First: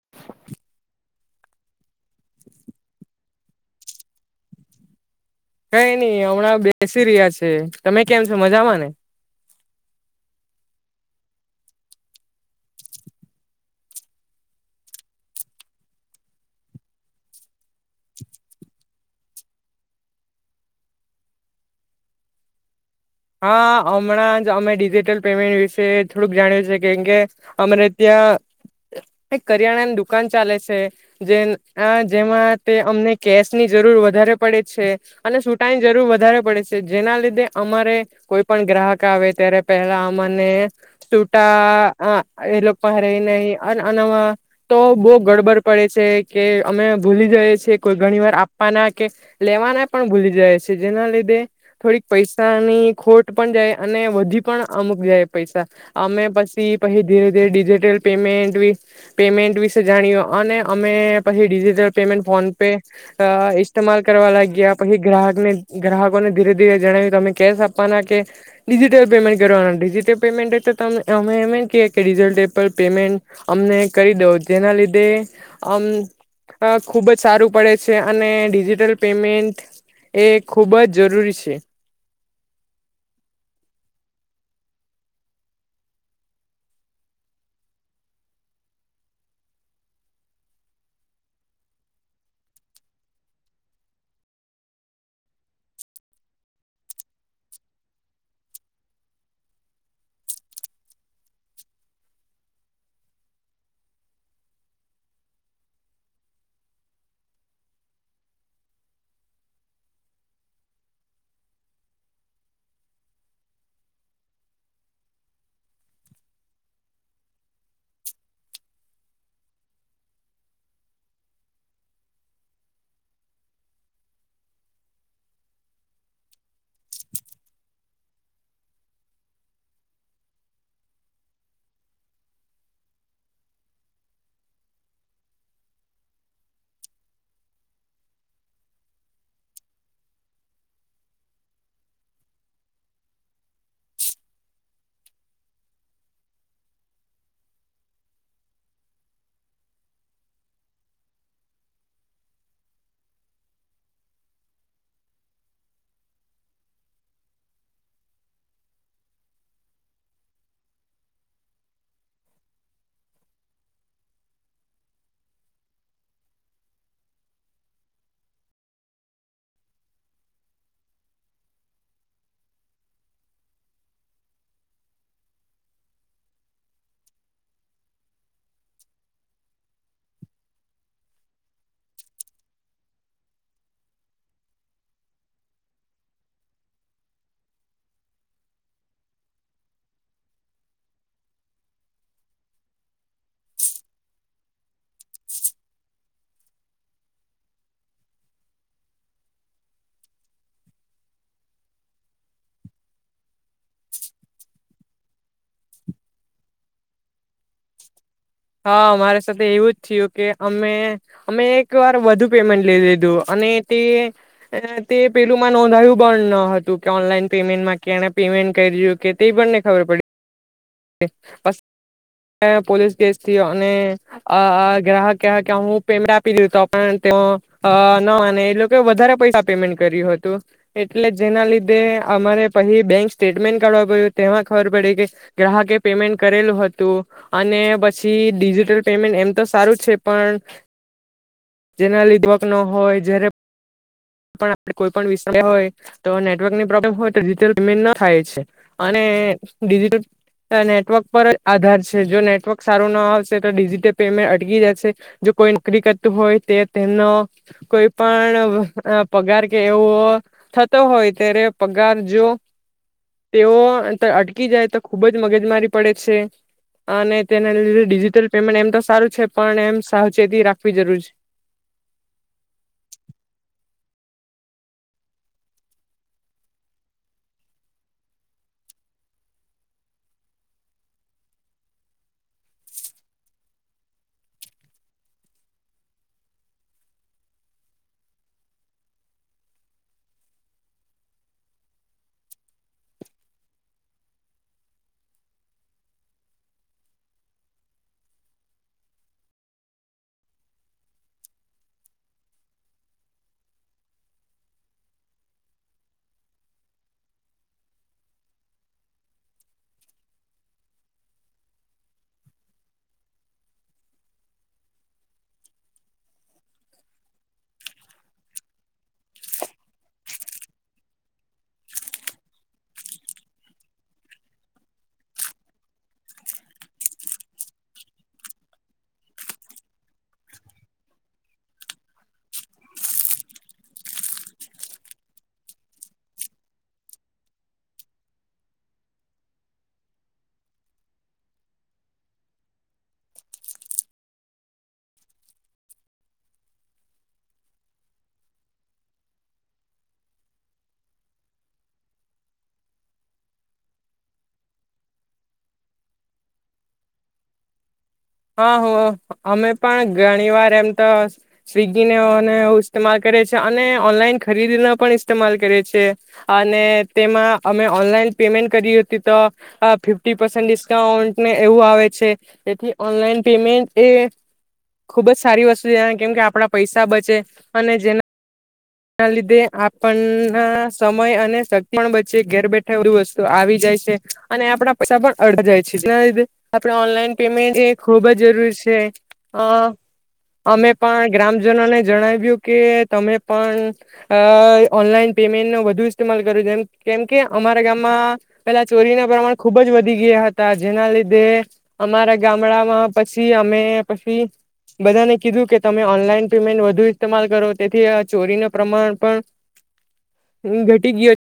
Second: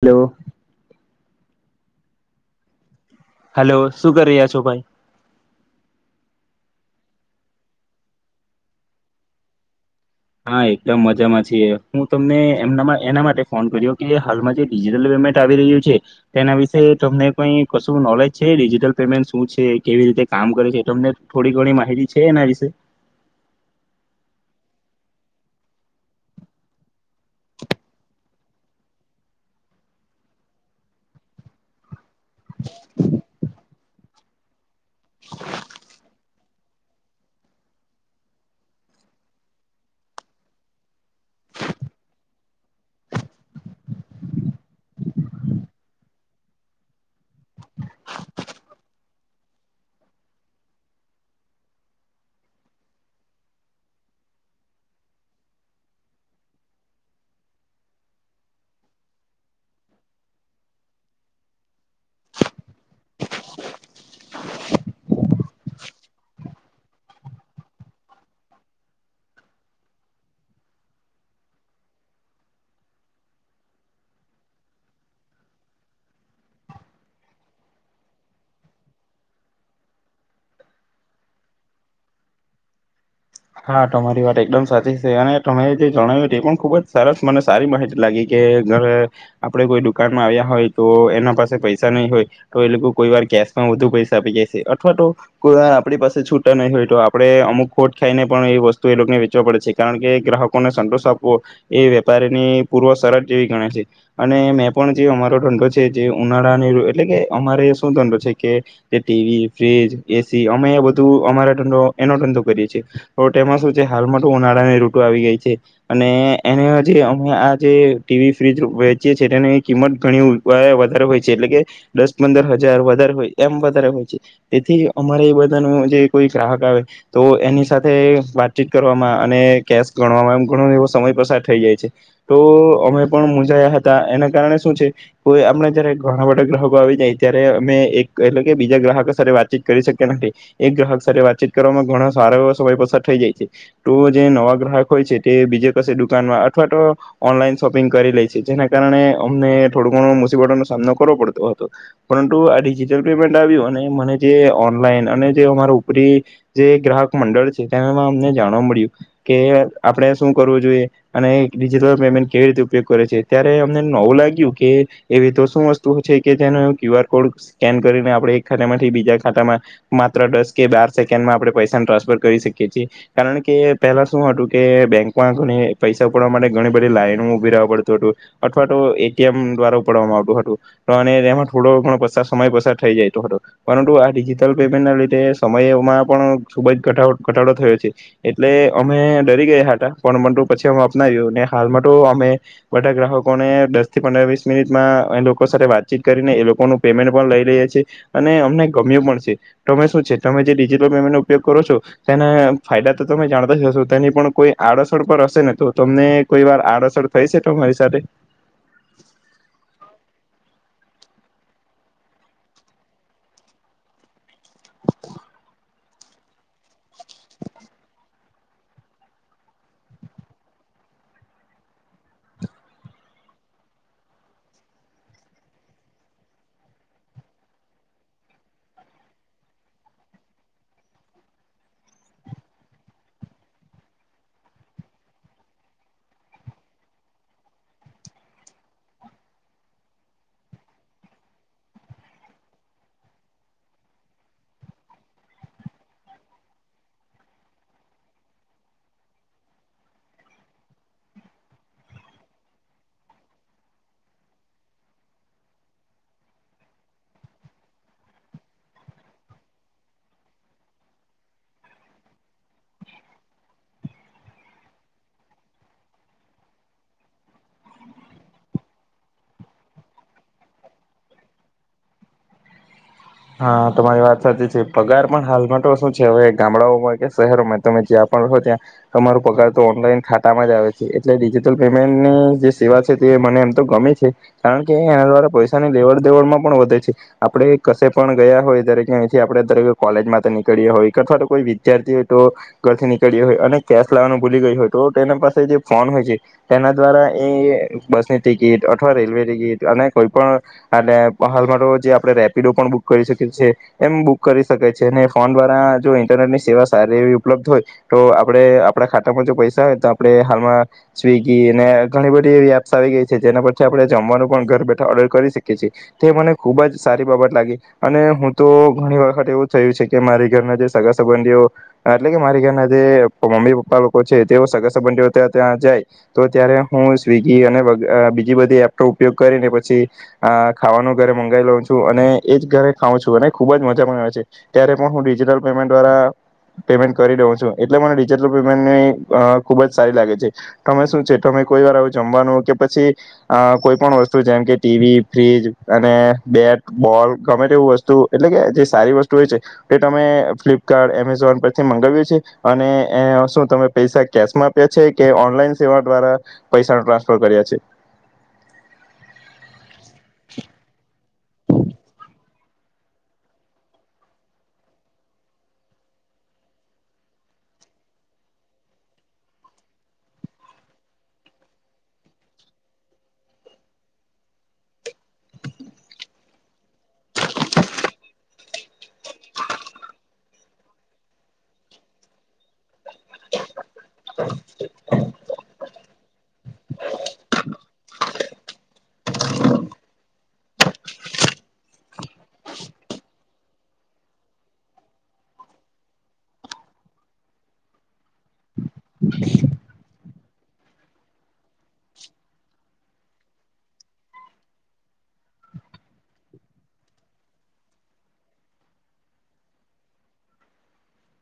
Hello. Hello શું કરી રહ્યા છો ભાઈ? કઈ નઈ હમણાં બેસી રહ્યા છે તમે કેમ છો મજામાં ને! હા એકદમ મજામાં છીએ હું તમને એમના એના માટે ફોન કર્યો કે હાલમાં જે ડિજિટલ પેમેન્ટ આવી રહ્યું છે. તે એના વિશે તમને કઈ કશું નોલેજ છે? ડિજિટલ પેમેન્ટ શું છે? કેવી રીતે કામ કરે છે? તમને થોડી ઘણી માહિતી છે એના વિશે! હા હમણાં જ અમે ડિજિટલ પેમેન્ટ વિશે થોડુંક જાણ્યું છે. કેમકે અમારે ત્યાં એક કરિયાણાની દુકાન ચાલે છે જે જેમાં તે અમને કેશ ની જરૂર વધારે પડે છે. અને છૂટાની જરૂર વધારે પડે છે. જેના લીધે અમારે કોઈ પણ ગ્રાહક આવે ત્યારે પેલા અને છૂટા એ લોકો પણ રહીને તો બહ ગડબડ પડે છે. કે અમે ભૂલી જઈ છેએ કોઈ ઘણી વાર આપવાના કે લેવાના પણ ભૂલી જાય. છેએ જેના લીધે થોડીક પૈસાની ખોટ પણ જાય અને વધી પણ અમુક જાય પૈસા અમે પછી પછી ધીરે ધીરે ડિજિટલ પેમેન્ટ પેમેન્ટ વિશે જાણ્યું અને અમે પછી ડિજિટલ પેમેન્ટ ફોન પે ઇસ્ટમાલ કરવા લાગ્યા પછી ગ્રાહકને ગ્રાહકોને ધીરે ધીરે જણાવ્યું અમે કેશ આપ કે ડિજિટલ પેમેન્ટ કરવાના ડિજિટલ પેમેન્ટ તો અમે એમ ક કે ડિજિ- પેમેન્ટ અમને કરી દઉ જેના લીધે આમ ખૂબ જ સારું પડે છે. અને ડિજિટલ પેમેન્ટ એ ખૂબ જ જરૂરી છે. હા તમારી વાત એકદમ સાચી છે. અને તમે જે જણાવ્યું તે એ પણ ખુબ જ સરસ મને સારી માહિતી લાગી કે આપણે કોઈ દુકાનમાં આવ્યા હોય તો એના પાસે પૈસા નહી હોય તો એ લોકો કોઈ વાર કેશમાં વધુ પૈસા આપી જાય છે. અથવા તો કોઈ આપણી પાસે છૂટા નહી હોય તો આપણે અમુક ખોટ ખાઈને પણ એ વસ્તુ એ લોકોને વેચવા પડે છે. કારણ કે ગ્રાહકોને સંતોષ આપવો એ વેપારીની પૂર્વ શરત જેવી ગણે છે. અને મેં પણ જે અમારો ધંધો છે જે ઉનાળાની એટલે કે અમારે શું ધંધો છે કે જે ટીવી, ફ્રીજ, એસી અમે એ બધું અમારા ધંધો એનો ધંધો કરીએ છીએ. હ ઉનાળાની રૂટો આવી ગઈ છે. અને એને જે અમે આ જે ટીવી, ફ્રીજ વેચીએ છેએ તેની કિંમત ઘણી વધારે હોય છે. એટલે કે દસ, પંદર હજાર વધારે હોય એમ વધારે હોય છે. તેથી અમારે એ બધા ન જે કોઈ ગ્રાહક આવે તો એની સાથે વાતચીત કરવામાં અને કેશ ગણવામાં એમ ઘણો એવો સમય પસાર થઈ જાય છે. તો અમે પણ મુંજાયા હતા એના કારણે શું છે કોઈ આપણે જયારે ઘણા બધા ગ્રાહકો આવી જાય ત્યારે અમે એક એટલે કે બીજા ગ્રાહકો સાથે વાતચીત કરી શક્યા નથી એક ગ્રાહક સાથે વાતચીત કરવામાં ઘણો સારો સમય પસાર થઈ જાય તો જે નવા ગ્રાહક હોય છે. તે બીજે કશે દુકાનમાં અથવા તો ઓનલાઈન શોપિંગ કરી લે છે, જેના કારણે અમને થોડો ઘણો મુસીબતોનો‌ સામનો કરવો પડતો હતો. ‌પરંતુ આ ડિજિટલ પેમેન્ટ આવ્યું અને મને જે ઓનલાઈન અને જે અમારા ઉપરી જે ગ્રાહક મંડળ તે અમને જાણવા મળ્યું કે આપણે શું કરવું જોઈએ અને ડિજિટલ પેમેન્ટ કેવી રીતે ઉપયોગ કરે છે. ત્યારે અમને નવું લાગ્યું કે એવી તો શું વસ્તુ છે કે જેનો ક્યુ આર કોડ સ્કેન કરીને આપણે એક ખાતા માંથી બીજા ખાતામાં માત્ર દસ કે બાર સેકન્ડમાં આપણે પૈસા ટ્રાન્સફર કરી શકીએ. તેથી, કારણ કે, પહેલા શું હતું કે બેંકમાં ઘણી પૈસા ઉપાડવા માટે ઘણી બધી લાઈનો ઉભી રવા પડતું હતું. અથવા તો, એટીએમ દ્વારા ઉપાડવામાં આવતું હતું. અને એમાં પણ વધાર સમય પસાર થઈ જતો હતો. પરંતુ આ ડિજિટલ પેમેન્ટ ના લીધે સમયમાં પણ ખૂબ જ ઘટાડો ઘટાડો થયો છે. એટલે અમે ડરી ગયા હતા, પણ મન તો પછી અમે અપનાવ્યુંને હાલમાં તો અમે બધા ગ્રાહકો, કોને દસ થી પંદર વીસ, મિનિટમાં એ લોકો સાથે વાતચીત કરીને એ લોકોનું પેમેન્ટ પણ લઈ રહ્યા છે. એ અને અમને ગમ્યું પણ છે. તમે શું છે તમે જે ડિજિટલ પેમેન્ટ નો ઉપયોગ કરો છો. તેના ફાયદા તો તમે જાણ ઉગતા સૂતા ની પણ કોઈ આડસ, પર હશે ને તો તમને કોઈ વાર આડઅસર થઈ છે તો અરી સાથે હા મારી સાથે એવું જ થયું કે અમે અમે એક વાર વધુ પેમેન્ટ લઈ લીધું અને તે તે પેલું માં નોંધાયું ન હતું કે ઓનલાઈન પેમેન્ટમાં કેને પેમેન્ટ કરી રહ્યું કે તે પણને ખબર પડી પોલીસ કેસ અને આ ગ્રાહક હું પેમેન્ટ આપી દીધ તો પણ તેઓ ન માને એ લોકો વધારે પૈસા પેમેન્ટ કર્યું હતું એટલે જેના લીધે અમારે પહી બેંક સ્ટેટમેન્ટ કાઢવા પડ્યું તેમાં ખબર પડી કે ગ્રાહકે પેમેન્ટ કરેલું હતું અને પછી ડિજિટલ પેમેન્ટ એમ તો સારું છે પણ જેના લીધવક ન હોય જ કોઈ પણ વિષય હોય તો નેટવર્કની પ્રોબ્લેમ હોય તોટલ પેમેન્ટ ન થાય છે અનેજલ નેટવર્ક પર જ આધાર છે જો નેટવર્ક સારું ના આવશે તો ડિજિટલ પેમેન્ટ અટકી જાયશે જો કોઈ નોકરી કરતું હોય તે તેમનો કોઈ પણ પગાર કે એવો થતો હોય ત્યારે પગાર જો તેઓ અટકી જાય તો ખુબ જ મગજ મારી પડે છે અને તેના લીધે ડિજિટલ પેમેન્ટ એમ તો સારું છે પણ એમ સાવચેતી રાખવી જરૂર છે. હા તમારી વાત સાચી છે પગાર પણ હાલમાં તો શું છે હવે ગામડાઓમાં કે શહેરોમાં તમે જ્યાં પણ રહો ત્યાં તમારોું પગાર તો ઓનલાઈન ખાતામાં જ આવે છે એટલે ડિજિટલ પેમેન્ટની જે સેવા છે તે મને એમ તો ગમે છે કારણ કે એના દ્વારા પૈસાની લેવડ દેવડમાં પણ વધે છે આપણેે કસે પણ ગયા હોય દરેકથી આપણે દરે કોલેજ માટે નીકળીએ હોય કે અથવા તો કોઈ વિદ્યાર્થી હોય તો ઘરથી નીકળએ હોય અને કેશ લાવવાનું ભૂલી ગઈ હોય તો તેના પાસે જે ફોન હોય છે તેના દ્વારા એ બસની ટિકિટ અથવા રેલવે ટિકિટ અને કોઈ પણ હાલમાં તો જે આપડ રેપિડો પણ બુક કરી શકી છી એમ બુક કરી શકે છે અને ફોન દ્વારા જો ઇન્ટરનેટ ની સેવા સારી એવી ઉપલબ્ધ હોય તો આપણે આપણા ખાતામાં જો પૈસા હોય તો આપણે હાલમાં સ્વીગી અને ઘણી બધી એવી એપ્સ આવી ગઈ છે જેના પરથી આપણે જમવાનું પણ ઘર બેઠા ઓર્ડર કરી શકીએ છીએ તો મને ખુબ જ સારી બાબત લાગી. અને હું તો ઘણી વખત એવું થયું છે કે મારી ઘરના જે સગા સંબંધીઓ એટલે કે મારી ઘરના જે મમ્મી પપ્પા લોકો છે તેઓ સગા સંબંધીઓ ત્યાં ત્યાં જાય તો ત્યારે હું સ્વિગી અને બીજી બધી એપનો ઉપયોગ કરીને પછી ખાવાનું ઘરે મંગાવી લઉ છું અને એ જ ઘરે ખાવં છું અને ખુબ જ મજા પણ આવે છે ત્યારે પણ હું ડિજિટલ પેમેન્ટ દ્વારા પેમેન્ટ કરી દઉં છું એટલે મને ડિજિટલ પેમેન્ટની ખુબ જ સારી લાગે છે તમે શું છે કોઈ વાર જમવાનું કે પછી અ કોઈ પણ વસ્તુ જેમ કે ટીવી ફ્રીજ અને બેટ બોલ ગમે વસ્તુ એટલે કે જે સારી વસ્તુ હોય છે તે તમે ફ્લિપકાર્ટ, એમેઝોન પરથી મંગાવ્યું છે, અને શું તમે પૈસા કેશમાં આપ્યા છે, કે ઓનલાઈન સેવા દ્વારા પૈસા ટ્રાન્સફર કર્યા છે. હા હો અમે પણ ઘણી વાર એમ તો સ્વિગીનેને એવ ઇતેમાલ કરે છે અને ઓનલાઈન ખરીદીનો પણ ઇસ્તેમાલ કરે છે, અને તેમાં અમે ઓનલાઈન પેમેન્ટ કરી હતી તો ફિફ્ટી પસે ડિસ્કાઉન્ટને એવું આવે છે એથી ઓનલાઈન પેમેન્ટ એ ખુબ જ સારી વસ્તુ છેના કેમકે આપણા પૈસા બચે અને જેના ના લીધે આપણના સમય અને શણ વચ્ચે ઘેર બેઠ વસ્તુ આવી જાય છે અને આપણા પૈસા પણ અડ જાય છે લ આપડણે ઓનલાઈન પેમેન્ટ એ ખુબ જ જરૂરી છે અ અમે પણ ગ્રામજનોને જણાવ્યું કે તમે પણ અ ઓનલાઈન પેમેન્ટ ન વધુ ઇસ્માલ કર્યું જેમ કેમ કે અમારા ગામમાં પેલા ચોરીના પ્રમાણ ખુબ જ વધી ગયા હતા જેના લીધે અમારા ગામડામાં પછી અમે પછી બધાને કીધું કે તમે ઓનલાઈન પેમેન્ટ વધુ ઇસ્તેમાલ કરો તેથી ચોરીનું પ્રમાણ પણ ઘટી ગય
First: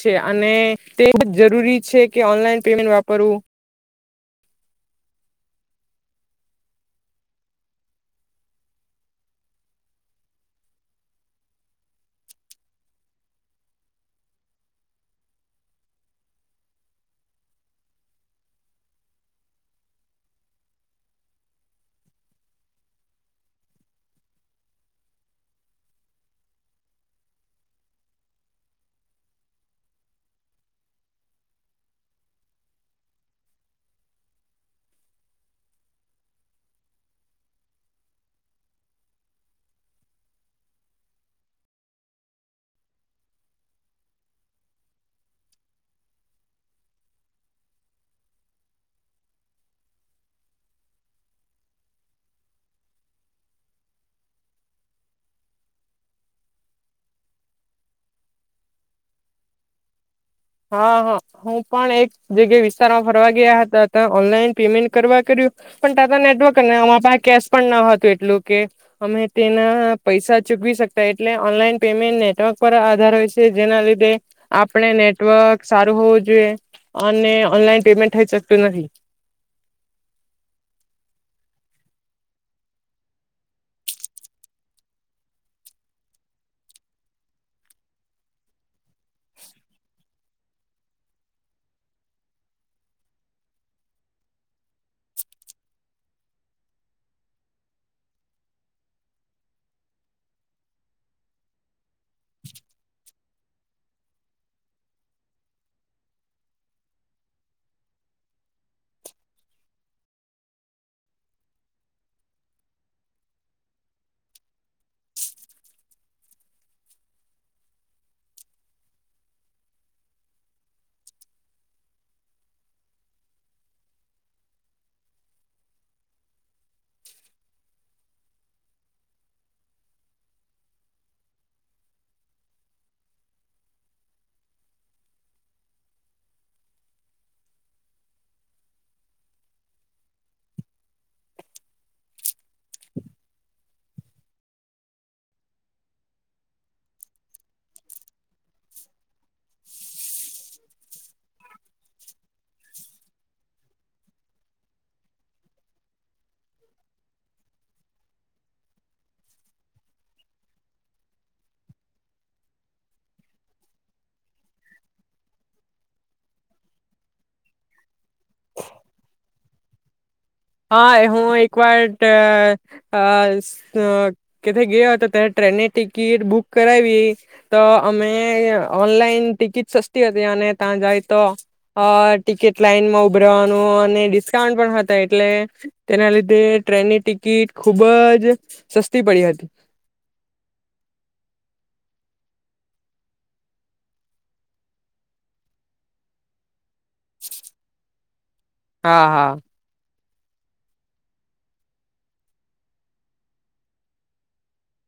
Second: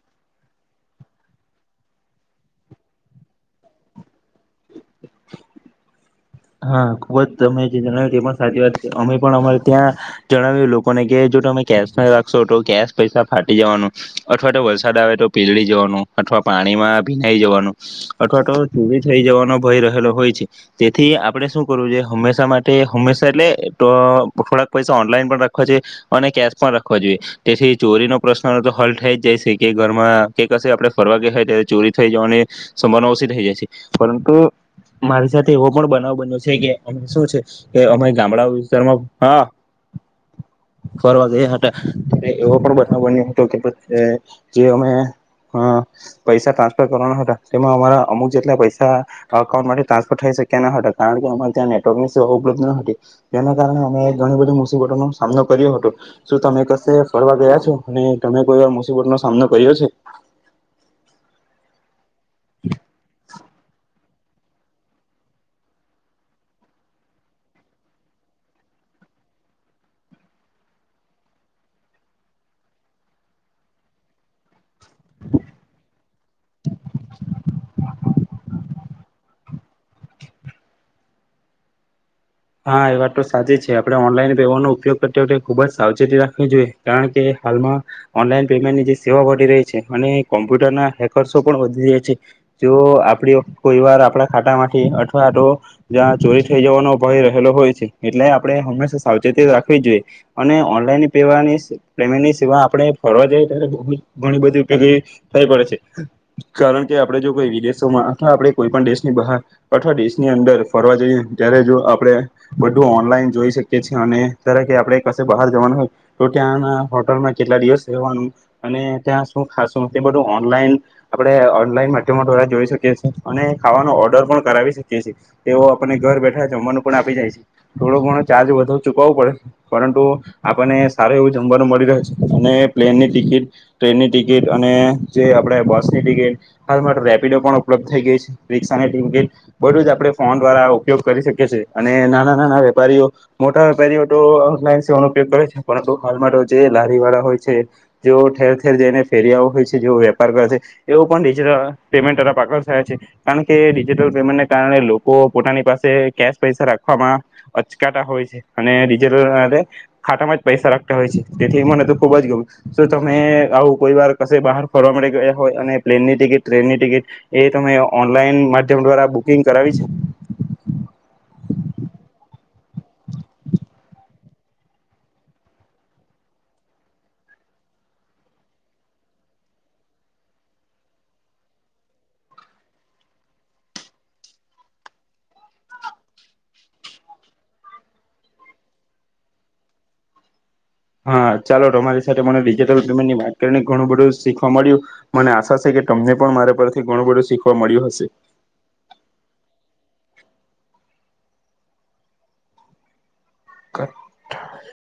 છે અને તે જરૂરી છે કે ઓનલાઈન પમેન્ટ વાપરવું હા ખુબ જ તમે જે જણાવ્યું તે પણ સાચી વાત અમે પણ અમારે ત્યાં જણાવ્યું લોકોને કે જો તમે કેશ ના રાખશો તો કેશ પૈસા ફાટી જવાનું અથવા તો વરસાદ આવે તો પીલળી જવાનું અથવા પાણીમાં ભીનાઈ જવાનું અથવા તો ચોરી થઈ જવાનો ભય રહેલો હોય છે થી આપણે શું કરવું જોઈએ હંમેશા માટે હંમેશા એટલે થોડાક પૈસા ઓનલાઈન પણ રાખવા જોઈએ અને કેશ પણ રાખવા જોઈએ તેથી ચોરીનો પ્રશ્ન તો હલ થઈ જાય છે કે ઘરમાં કે કશે આપણે ફરવા ગ ત્યારે ચોરી થઈ જ અને સંભાવના ઓછી થઈ જાય છે પરંતુ મારી સાથે એવો બનાવ બન્યો છે કે અ શું છે કે અમે ગામડા વિસ્તારમાં હા ફરવા ગયા હતા ત એવો પણ બનાવ બન્યો હતો કે જે અમેઅ પૈસા ટ્રાન્સફર કરવાના હતા તેમાં અમારા અમુક જેટલા પૈસા અકાઉન્ટ માટે ટ્રાન્સફર થઈ શકે ગયા ના હતા કારણ કે અમારે ત્યાં નેટવર્કની સેવા ઉપલબ્ધ ન હતી જેના કારણે અમે ઘણી બધી મુસીબતોનો સામનો કર્યો હતો શું તમે કશે ફરવા ગયા છો અને તમે કોઈ એવા મુસીબતનો સામનો કર્યો છે હા હા હું પણ એક જ વિસ્તારમાં ફરવા ગયા હતા ઓનલાઈન પેમેન્ટ કરવા કર્યું પણ તા નેટવર્ક અ પાસે કેશ પણ ન હતું એટલું કે અમે તેના પૈસા ચૂકવી શકતા એટલે ઓનલાઈન પેમેન્ટ નેટવર્ક પર આધાર હોય છે જેના લીધે આપણે નેટવર્ક સારું હોવું જોઈએ અને ઓનલાઈન પેમેન્ટ થઈ શકતું નથી હા એ વાત તો સાચી જ છે આપણે ઓનલાઈન પેમેન્ટનો ઉપયોગ કરતા ખુબ જ સાવચેતી રાખવી જોઈએ કારણ કે હાલમાં ઓનલાઈન પેમેન્ટની જે સેવા વધી રહી છે અને કોમ્પ્યુટરના હેકર્સો પણ વધી રહ્યા છે જો આપણી કોઈ વાર આપણા ખાતામાંથી અથવા તો જ્યાં ચોરી થઈ જવાનો રહેલો હોય છે એટલે આપણે હંમેશા સાવચેતી રાખવી જોઈએ અને ઓનલાઈન પેવાની પેમેન્ટની સેવા આપણે ફરવા જઈએ ત્યારે બ ઘણી બધી ઉપયોગી થઈ પડે છે કારણ કે આપણે જો કોઈ વિદેશોમાં અથવા આપણે કોઈ પણ દેશની બહાર અથવા દેશની અંદર ફરવા જઈએ ત્યારે જો આપણે બધું ઓનલાઈન જોઈ શકીએ છીએ અને જરા કે આપણે કશે બહાર જવાનું હોય તો ત્યાંના હોટલમાં કેટલા દિવસ રહેવાનું અને ત્યાં શું ખાશું એ બધું ઓનલાઈન આપણે ઓનલાઈન માધ્યમો દ્વારા જોઈ શકીએ છ છે અને ખાવાનો ઓર્ડર પણ કરાવી શકીએ છીએ તેઓ આપણે ઘર બેઠા જમવાનું પણ આપી જાય છે થોડો ઘણો ચાર્જ વધુ ચૂકવવો પડે પરંતુ આપણને સારું એવું જમવાનું મળી રહ્યો છે અને પ્લેનની ટિકિટ ટ્રેનની ટિકિટ અને જે આપણે બસની ટિકિટ હાલ માટે રેપિડો પણ ઉપલબ્ધ થઈ ગઈ છે રિક્ષાની ટિકિટ બધું જ આપણે ફોન દ્વારા ઉપયોગ કરી શકીએ છીએ અને નાના નાના વેપારીઓ મોટા વેપારીઓ તો ઓનલાઈન સેવાનો ઉપયોગ કરે છે પરંતુ હાલમાં તો જે લારી વાળા હોય છે જે ઠેર ઠેર જઈને ફેરિયાઓ હોય છે જેવ વેપાર કરે છે એવો પણ ડિજિટલ પેમેન્ટ તરફ આગળ થાય છે કારણ કે ડિજિટલ પેમેન્ટને કારણે લોકો પોતાની પાસે કેશ પૈસા રાખવામાં અચકાતા હોય છે અને રીઝલ ખાતામાં જ પૈસા રાખતા હોય છે તેથી મને તો ખુબ જ ગમે શ તમે આવું કોઈ વાર કશે બહાર ફરવા મળી ગયા હોય અને પ્લેન ની ટિકિટ ટ્રેન ની ટિકિટ એ તમે ઓનલાઈન માધ્યમ દ્વારા બુક બુકિંગ કરાવી છે હા એ હું એક વાર અ ક ગયો હતો ત ટ્રેનની ટિકિટ બુક કરાવી તો અમે ઓનલાઈન ટિકિટ સસ્તી હતી અને ત્યાં જાય તો ટિકિટ લાઈનમાં ઉભરવાનું અને ડિસ્કાઉન્ટ પણ હતા એટલે તેના લીધે ટ્રેનની ટિકિટ ખુબ જ સસ્તી પડી હતી હા ચાલો તમારી સાથે મને ડિજિટલ પેમેન્ટની વાત કરીને ઘણું બધું શીખવા મળ્યું મને આશા છે કે તમને પણ મારે પર ઘણું બધું શીખવા મળ્યું હશે હા હા. કઠ [unintelligible]